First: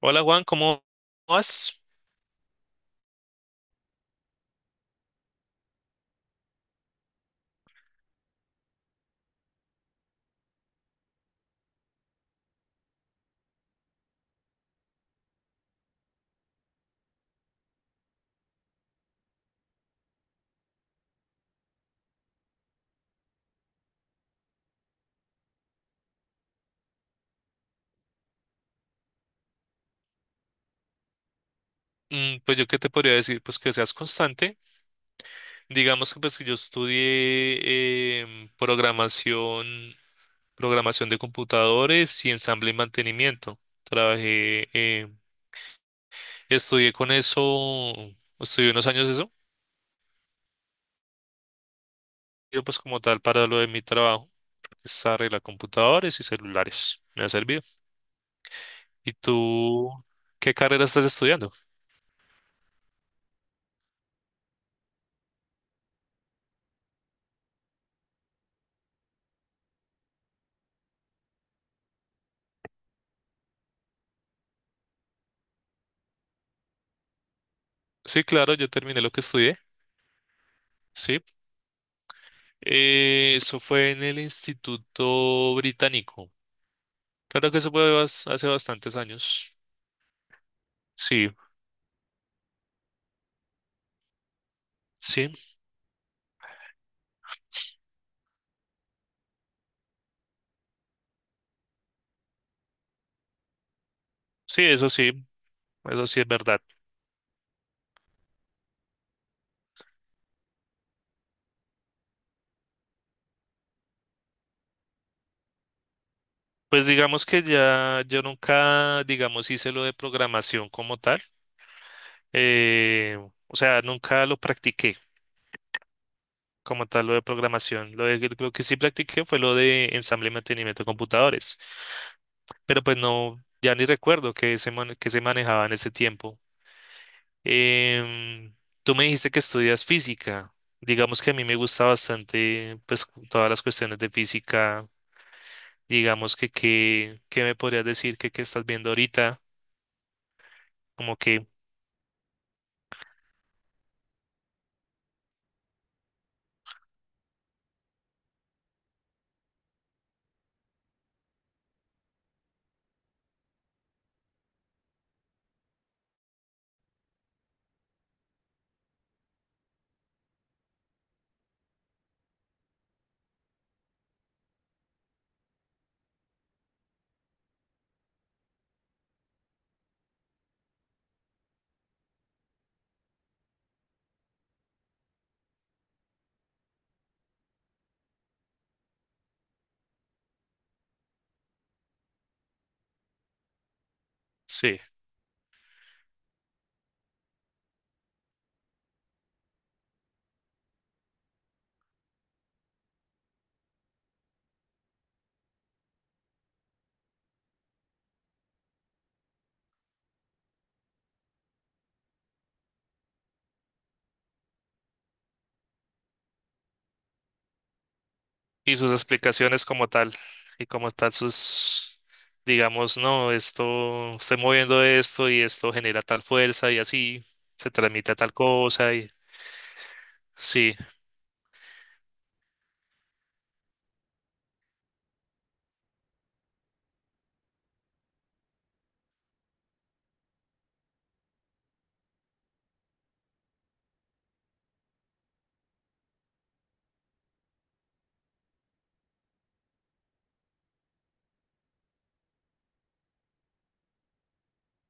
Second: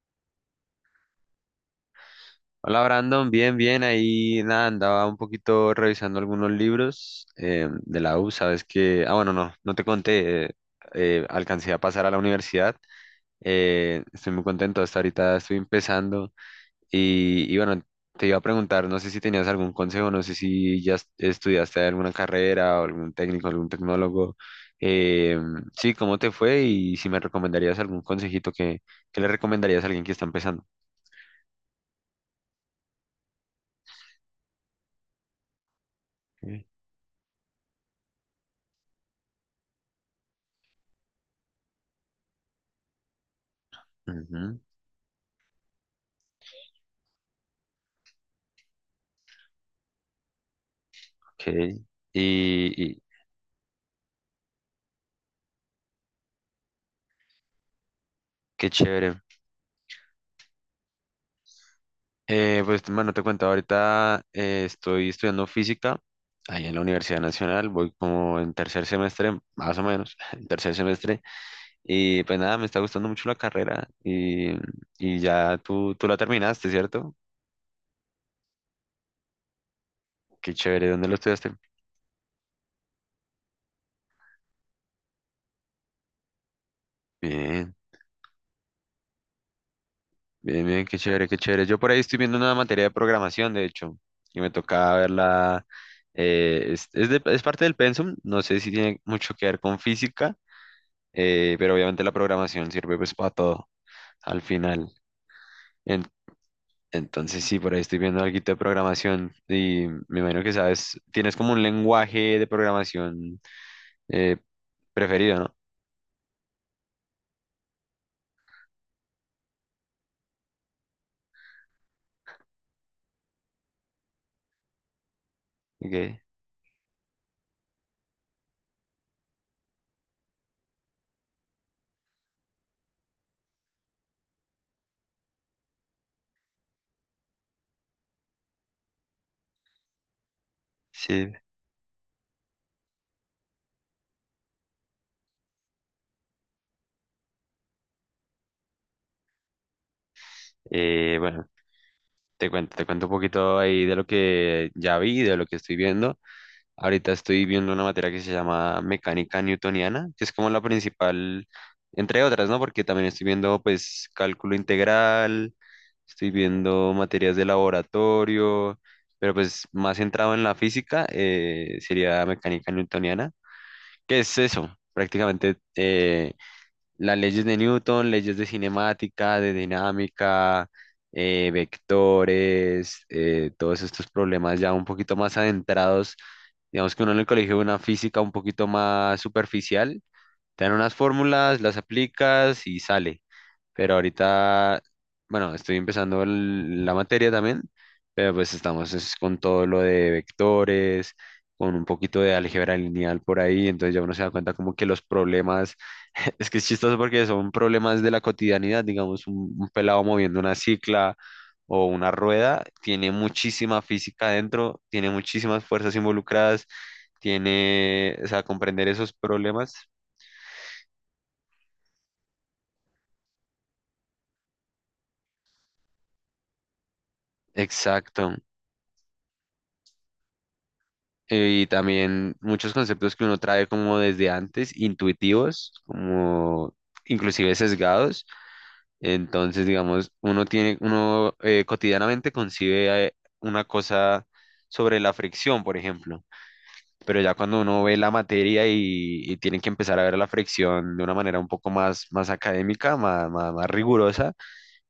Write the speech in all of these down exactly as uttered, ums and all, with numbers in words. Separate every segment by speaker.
Speaker 1: Hola Juan, ¿cómo vas?
Speaker 2: Hola Brandon, bien, bien, ahí nada, andaba un poquito revisando algunos libros eh, de la U, sabes que, ah bueno, no, no te conté, eh, eh, alcancé a pasar a la universidad. Eh, estoy muy contento, hasta ahorita estoy empezando, y, y bueno, te iba a preguntar, no sé si tenías algún consejo, no sé si ya est- estudiaste alguna carrera o algún técnico, algún tecnólogo. eh, sí, ¿cómo te fue? Y si me recomendarías algún consejito que, que le recomendarías a alguien que está empezando.
Speaker 1: Mm, Pues yo qué te podría decir, pues que seas constante. Digamos que pues que yo
Speaker 2: Ok.
Speaker 1: estudié em, programación, programación de computadores y ensamble y mantenimiento.
Speaker 2: Ujú.
Speaker 1: Trabajé, eh, estudié con eso, estudié unos años eso.
Speaker 2: Ok, y,
Speaker 1: Yo pues
Speaker 2: y
Speaker 1: como tal para lo de mi trabajo, es arreglar computadores y celulares. Me ha servido.
Speaker 2: qué
Speaker 1: ¿Y
Speaker 2: chévere.
Speaker 1: tú qué carrera estás estudiando?
Speaker 2: Eh, pues, mano, te cuento, ahorita eh, estoy estudiando física ahí en la Universidad Nacional, voy como en tercer semestre, más o menos, en tercer semestre, y pues nada, me está gustando mucho la carrera. Y y ya tú, tú la terminaste, ¿cierto?
Speaker 1: Sí, claro, yo terminé lo que estudié.
Speaker 2: Qué chévere, ¿dónde lo
Speaker 1: Sí,
Speaker 2: estudiaste?
Speaker 1: Eh, eso fue en el Instituto Británico. Claro que eso
Speaker 2: Bien,
Speaker 1: fue bas- hace bastantes años.
Speaker 2: bien, bien, qué chévere,
Speaker 1: Sí,
Speaker 2: qué chévere. Yo por ahí estoy viendo una materia de programación, de hecho, y me toca
Speaker 1: sí,
Speaker 2: verla. Eh, es, es de- es parte del pensum, no sé si tiene mucho que ver con física. Eh, pero obviamente la programación sirve pues para todo al
Speaker 1: sí,
Speaker 2: final.
Speaker 1: eso sí,
Speaker 2: En-
Speaker 1: eso sí es verdad.
Speaker 2: entonces sí, por ahí estoy viendo algo de programación y me imagino que sabes, tienes como un lenguaje de programación eh, preferido, ¿no?
Speaker 1: Pues digamos que ya yo nunca, digamos, hice lo de programación como tal. Eh, o sea, nunca lo practiqué
Speaker 2: Ok,
Speaker 1: como tal lo de programación. Lo de, lo que sí practiqué fue lo de ensamble y mantenimiento de computadores. Pero pues no, ya ni recuerdo que se, man- que se manejaba en ese tiempo. Em, tú me dijiste que estudias física. Digamos que
Speaker 2: sí.
Speaker 1: a mí me gusta bastante, pues, cu- todas las cuestiones de física. Digamos que, qué qué me podrías decir que, qué estás viendo ahorita, como
Speaker 2: Eh, bueno,
Speaker 1: que,
Speaker 2: te cuento, te cuento un poquito ahí de lo que ya vi, de lo que estoy viendo. Ahorita estoy viendo una materia que se llama mecánica newtoniana, que es como la principal, entre otras, ¿no? Porque también estoy viendo, pues, cálculo integral, estoy viendo materias de laboratorio, pero pues más centrado en la física eh, sería mecánica newtoniana. ¿Qué es eso? Prácticamente eh, las leyes de Newton, leyes de cinemática, de dinámica, eh, vectores, eh, todos estos problemas ya un poquito más adentrados. Digamos que uno en el colegio ve una física un poquito más superficial, te dan unas fórmulas, las aplicas y sale. Pero ahorita,
Speaker 1: sí,
Speaker 2: bueno, estoy empezando el- la materia también, pero pues estamos es con todo lo de vectores, con un poquito de álgebra lineal por ahí, entonces ya uno se da cuenta como que los problemas, es que es chistoso porque son problemas de la cotidianidad, digamos, un, un pelado moviendo una cicla o una rueda, tiene muchísima física dentro, tiene muchísimas fuerzas involucradas, tiene, o sea,
Speaker 1: y
Speaker 2: comprender
Speaker 1: sus
Speaker 2: esos
Speaker 1: explicaciones
Speaker 2: problemas.
Speaker 1: como tal, y como tal sus, digamos, no, esto, estoy moviendo esto y esto genera tal fuerza y así, se transmite a tal
Speaker 2: Exacto.
Speaker 1: cosa y sí.
Speaker 2: Eh, y también muchos conceptos que uno trae como desde antes, intuitivos, como inclusive sesgados. Entonces, digamos, uno tiene, uno eh, cotidianamente concibe eh, una cosa sobre la fricción, por ejemplo. Pero ya cuando uno ve la materia y, y tiene que empezar a ver la fricción de una manera un poco más, más académica, más, más, más rigurosa,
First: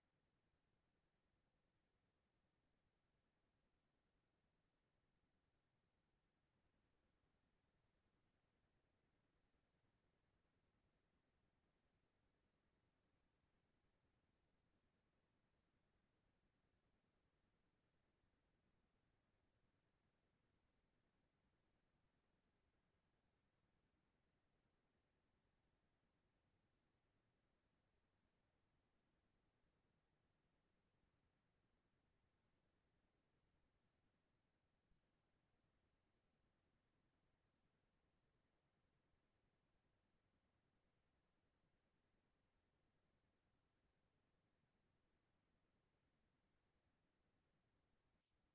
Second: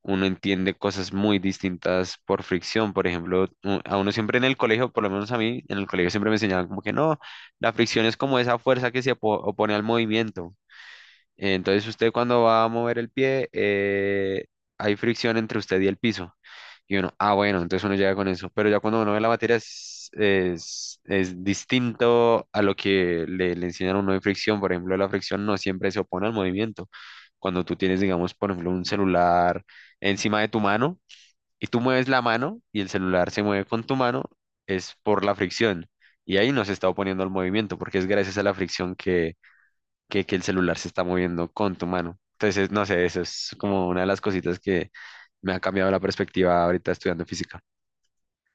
Speaker 2: uno entiende cosas muy distintas por fricción. Por ejemplo, u- a uno siempre en el colegio, por lo menos a mí, en el colegio siempre me enseñaban como que no, la fricción es como esa fuerza que se opo- opone al movimiento. Entonces usted cuando va a mover el pie, eh, hay fricción entre usted y el piso. Y uno, ah, bueno, entonces uno llega con eso. Pero ya cuando uno ve la materia es, es, es distinto a lo que le, le, enseñan a uno de fricción. Por ejemplo, la fricción no siempre se opone al movimiento. Cuando tú tienes, digamos, por ejemplo, un celular encima de tu mano y tú mueves la mano y el celular se mueve con tu mano, es por la fricción. Y ahí no se está oponiendo al movimiento porque es gracias a la fricción que, que el celular se está moviendo con tu mano. Entonces, no sé, eso es como una de las cositas que me ha cambiado la perspectiva ahorita estudiando física.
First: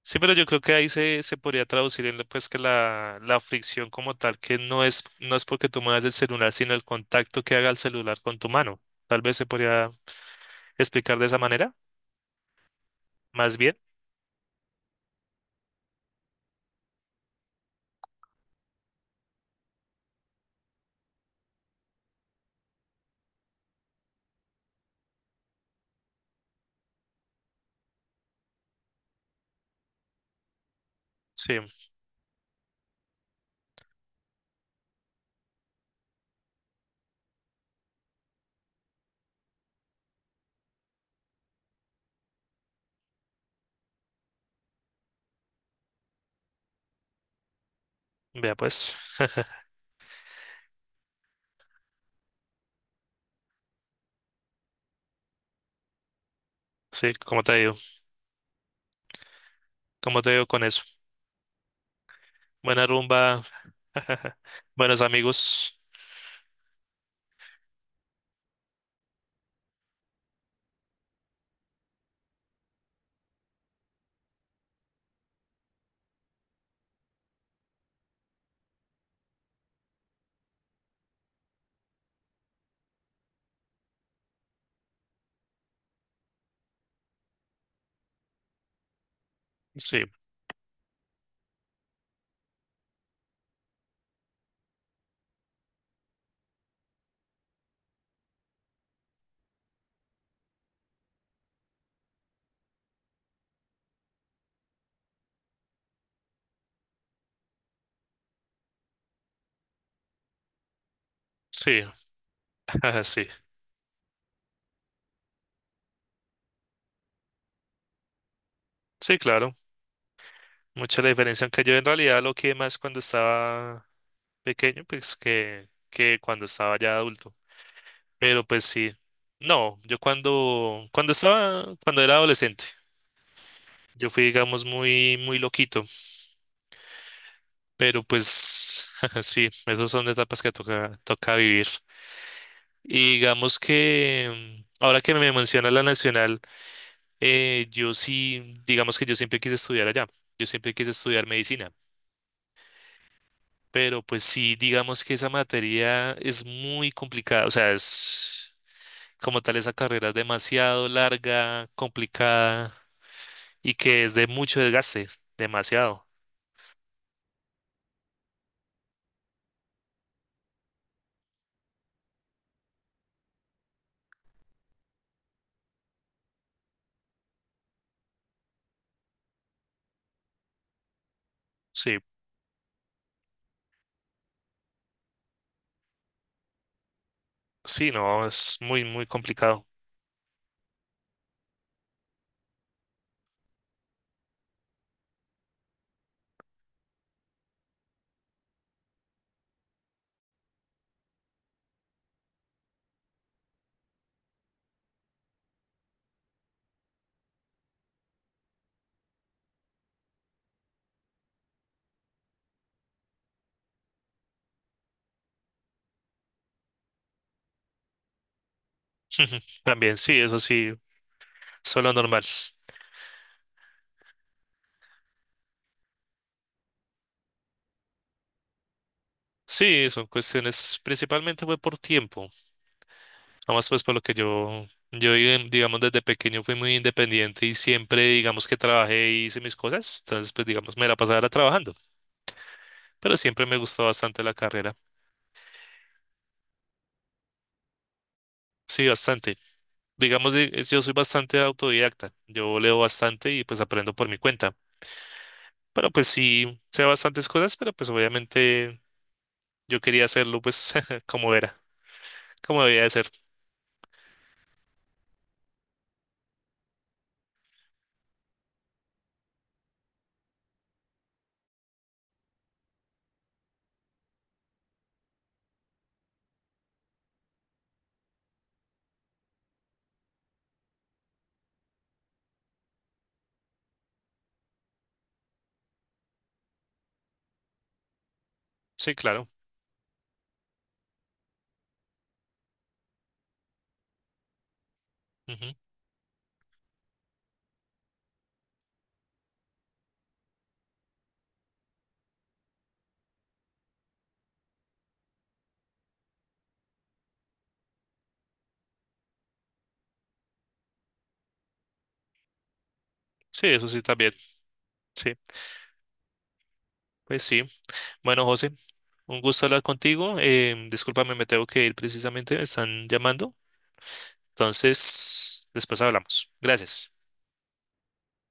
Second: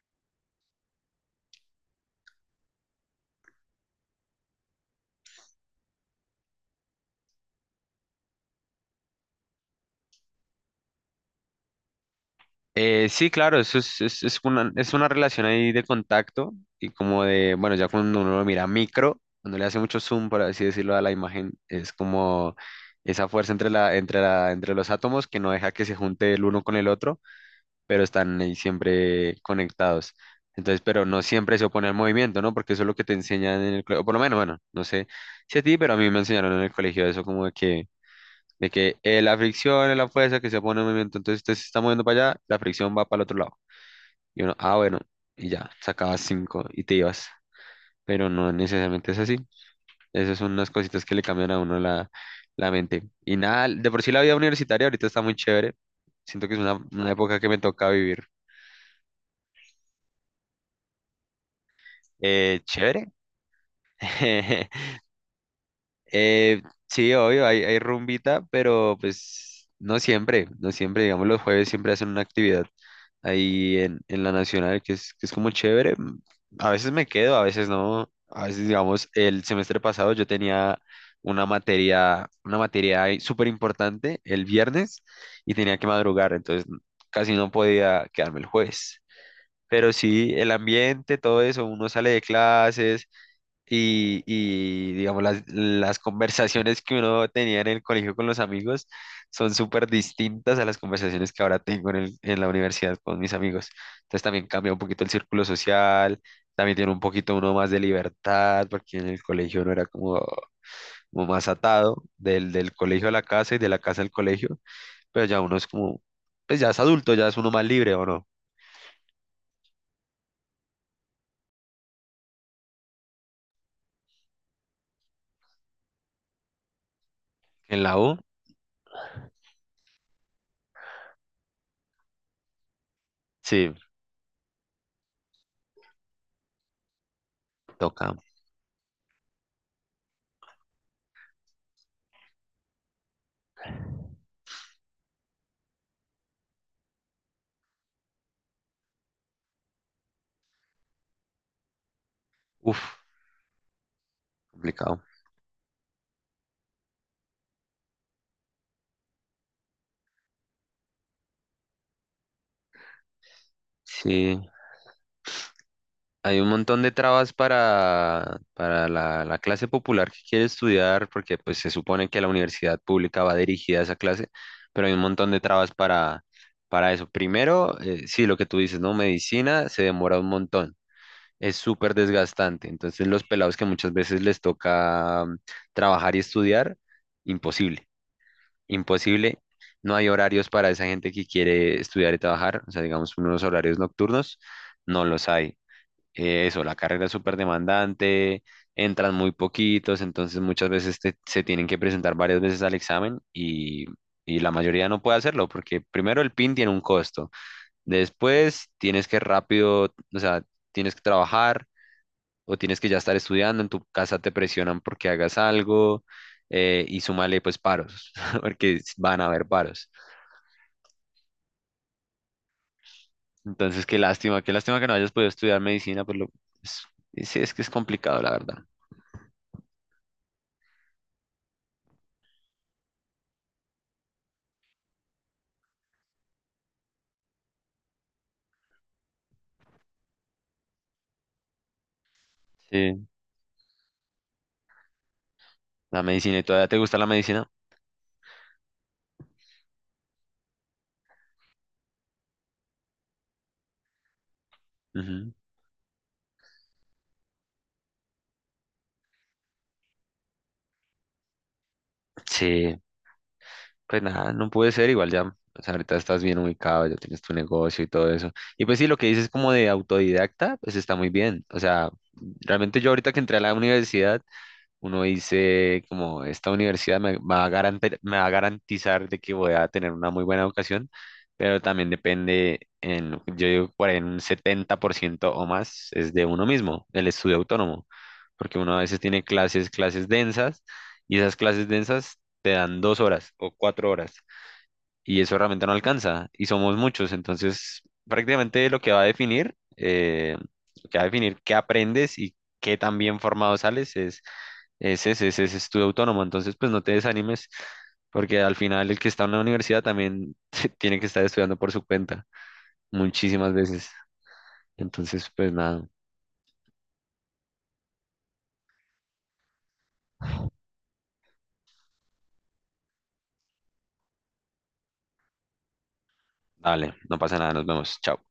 Speaker 1: Sí, pero yo creo que ahí se, se podría traducir en lo, pues que la, la fricción como tal, que no es, no es porque tú muevas el celular, sino el contacto que haga el celular con tu mano. Tal vez se podría explicar de esa manera,
Speaker 2: Eh, sí,
Speaker 1: más
Speaker 2: claro, eso
Speaker 1: bien.
Speaker 2: es, es, es una, es una relación ahí de contacto y como de, bueno, ya cuando uno lo mira micro, cuando le hace mucho zoom, por así decirlo, a la imagen, es como esa fuerza entre la, entre la, entre los átomos que no deja que se junte el uno con el otro pero están ahí siempre conectados. Entonces, pero no siempre
Speaker 1: Sí,
Speaker 2: se opone al movimiento, ¿no? Porque eso es lo que te enseñan en el colegio, por lo menos, bueno, no sé si a ti, pero a mí me enseñaron en el colegio eso como de que, de que eh, la fricción es la fuerza que se opone al movimiento, entonces usted se está moviendo para allá, la fricción va para el otro lado. Y uno, ah, bueno, y ya, sacabas cinco y te ibas, pero no
Speaker 1: vea pues,
Speaker 2: necesariamente es así. Esas son unas cositas que le cambian a uno la, la mente. Y nada, de por sí la vida universitaria ahorita está muy chévere, siento que es una,
Speaker 1: sí,
Speaker 2: una época
Speaker 1: como
Speaker 2: que
Speaker 1: te
Speaker 2: me
Speaker 1: digo,
Speaker 2: toca vivir.
Speaker 1: como te digo con eso.
Speaker 2: Eh,
Speaker 1: Buena
Speaker 2: chévere.
Speaker 1: rumba, buenos amigos.
Speaker 2: Eh, sí, obvio, hay, hay, rumbita, pero pues no siempre, no siempre, digamos, los jueves siempre hacen una actividad ahí en, en la Nacional, que es, que es como chévere. mm, A veces me quedo, a veces no. A veces, digamos, el semestre pasado yo tenía una materia, una materia ahí súper importante el viernes y tenía que madrugar, entonces mm, casi no podía quedarme el jueves. Pero
Speaker 1: Sí,
Speaker 2: sí, el ambiente, todo eso, uno sale de clases y, y, digamos, las, las conversaciones que uno tenía en el colegio con los amigos son súper distintas a las conversaciones que ahora tengo en el- en la universidad con mis amigos. Entonces también cambia un poquito el círculo social, también tiene un poquito uno más de libertad, porque en el colegio no era como, como más
Speaker 1: sí,
Speaker 2: atado del, del colegio a la
Speaker 1: sí,
Speaker 2: casa y de la casa al colegio, pero ya uno es como, pues ya es adulto, ya es uno más libre, ¿o no?
Speaker 1: sí, claro. Mucha la diferencia, aunque yo en realidad lo que más cuando estaba pequeño, pues que, que cuando estaba ya adulto.
Speaker 2: En la U,
Speaker 1: Pero pues sí. No, yo cuando, cuando estaba, cuando era adolescente,
Speaker 2: sí,
Speaker 1: yo fui, digamos, muy, muy loquito. Pero
Speaker 2: toca.
Speaker 1: pues sí, esas son etapas que toca, toca vivir. Y digamos que mm, ahora que me menciona la nacional, eh, yo sí, digamos que yo siempre quise estudiar allá. Yo siempre quise estudiar medicina.
Speaker 2: Uf,
Speaker 1: Pero pues sí,
Speaker 2: complicado.
Speaker 1: digamos que esa materia es muy complicada. O sea, es como tal, esa carrera es demasiado larga, complicada. Y que es de
Speaker 2: Sí.
Speaker 1: mucho desgaste, demasiado.
Speaker 2: Hay un montón de trabas para, para la, la clase popular que quiere estudiar, porque pues se supone que la universidad pública va dirigida a esa clase, pero hay un montón de trabas para, para eso. Primero, eh, sí, lo que tú dices, ¿no? Medicina se demora un montón, es súper
Speaker 1: Sí,
Speaker 2: desgastante. Entonces los pelados que muchas veces les toca mm, trabajar y estudiar, imposible,
Speaker 1: sí, no, es muy, muy
Speaker 2: imposible.
Speaker 1: complicado.
Speaker 2: No hay horarios para esa gente que quiere estudiar y trabajar, o sea, digamos, unos horarios nocturnos, no los hay. Eh, eso, la carrera es súper demandante, entran muy poquitos, entonces muchas veces te- se tienen que presentar varias veces al examen y, y la mayoría no puede hacerlo porque primero el PIN tiene un costo, después tienes que rápido, o sea, tienes que trabajar o tienes que ya estar estudiando, en tu casa te presionan porque hagas algo. Eh, y súmale pues paros, porque van a haber paros.
Speaker 1: También, sí, eso sí, solo normal.
Speaker 2: Entonces, qué lástima, qué lástima que no hayas podido estudiar medicina, pues lo, es- sí, es que es complicado, la verdad.
Speaker 1: Sí, son cuestiones, principalmente fue por tiempo. Además, pues por lo que yo, yo eh, digamos desde pequeño fui muy independiente y siempre digamos que trabajé y hice mis cosas. Entonces, pues digamos, me la pasaba era trabajando,
Speaker 2: Sí.
Speaker 1: pero siempre me gustó bastante la carrera.
Speaker 2: La medicina, ¿y todavía te gusta la medicina?
Speaker 1: Sí, bastante. Digamos, eh, es- yo soy bastante autodidacta. Yo leo bastante y pues aprendo por mi cuenta.
Speaker 2: Ujú.
Speaker 1: Pero pues sí, sé bastantes cosas, pero pues obviamente yo quería hacerlo pues como era, como
Speaker 2: Sí,
Speaker 1: debía de ser.
Speaker 2: pues nada, no puede ser igual ya. O sea, ahorita estás bien ubicado, ya tienes tu negocio y todo eso. Y pues sí, lo que dices como de autodidacta, pues está muy bien. O sea, realmente yo ahorita que entré a la universidad, uno dice como esta universidad me va a garante- me va a garantizar de que voy a tener una muy buena educación, pero también depende en, yo digo, por ahí en un setenta por ciento o más es de uno mismo, el estudio autónomo, porque uno a
Speaker 1: Sí,
Speaker 2: veces tiene
Speaker 1: claro.
Speaker 2: clases, clases densas, y esas clases densas te dan dos horas o cuatro horas y eso
Speaker 1: Ujú.
Speaker 2: realmente no alcanza y somos muchos, entonces prácticamente lo que va a definir, eh, lo que va a definir qué aprendes y qué tan bien formado sales es, es ese, ese es estudio autónomo, entonces pues no te desanimes porque al final el que está en una universidad también tiene que estar estudiando por su cuenta
Speaker 1: Sí,
Speaker 2: muchísimas
Speaker 1: eso sí
Speaker 2: veces,
Speaker 1: también. Sí,
Speaker 2: entonces pues nada,
Speaker 1: pues sí. Bueno, José, un gusto hablar contigo. Eh, discúlpame, me tengo que ir precisamente, me están llamando. Entonces, después hablamos. Gracias.
Speaker 2: dale, no pasa nada, nos vemos, chao.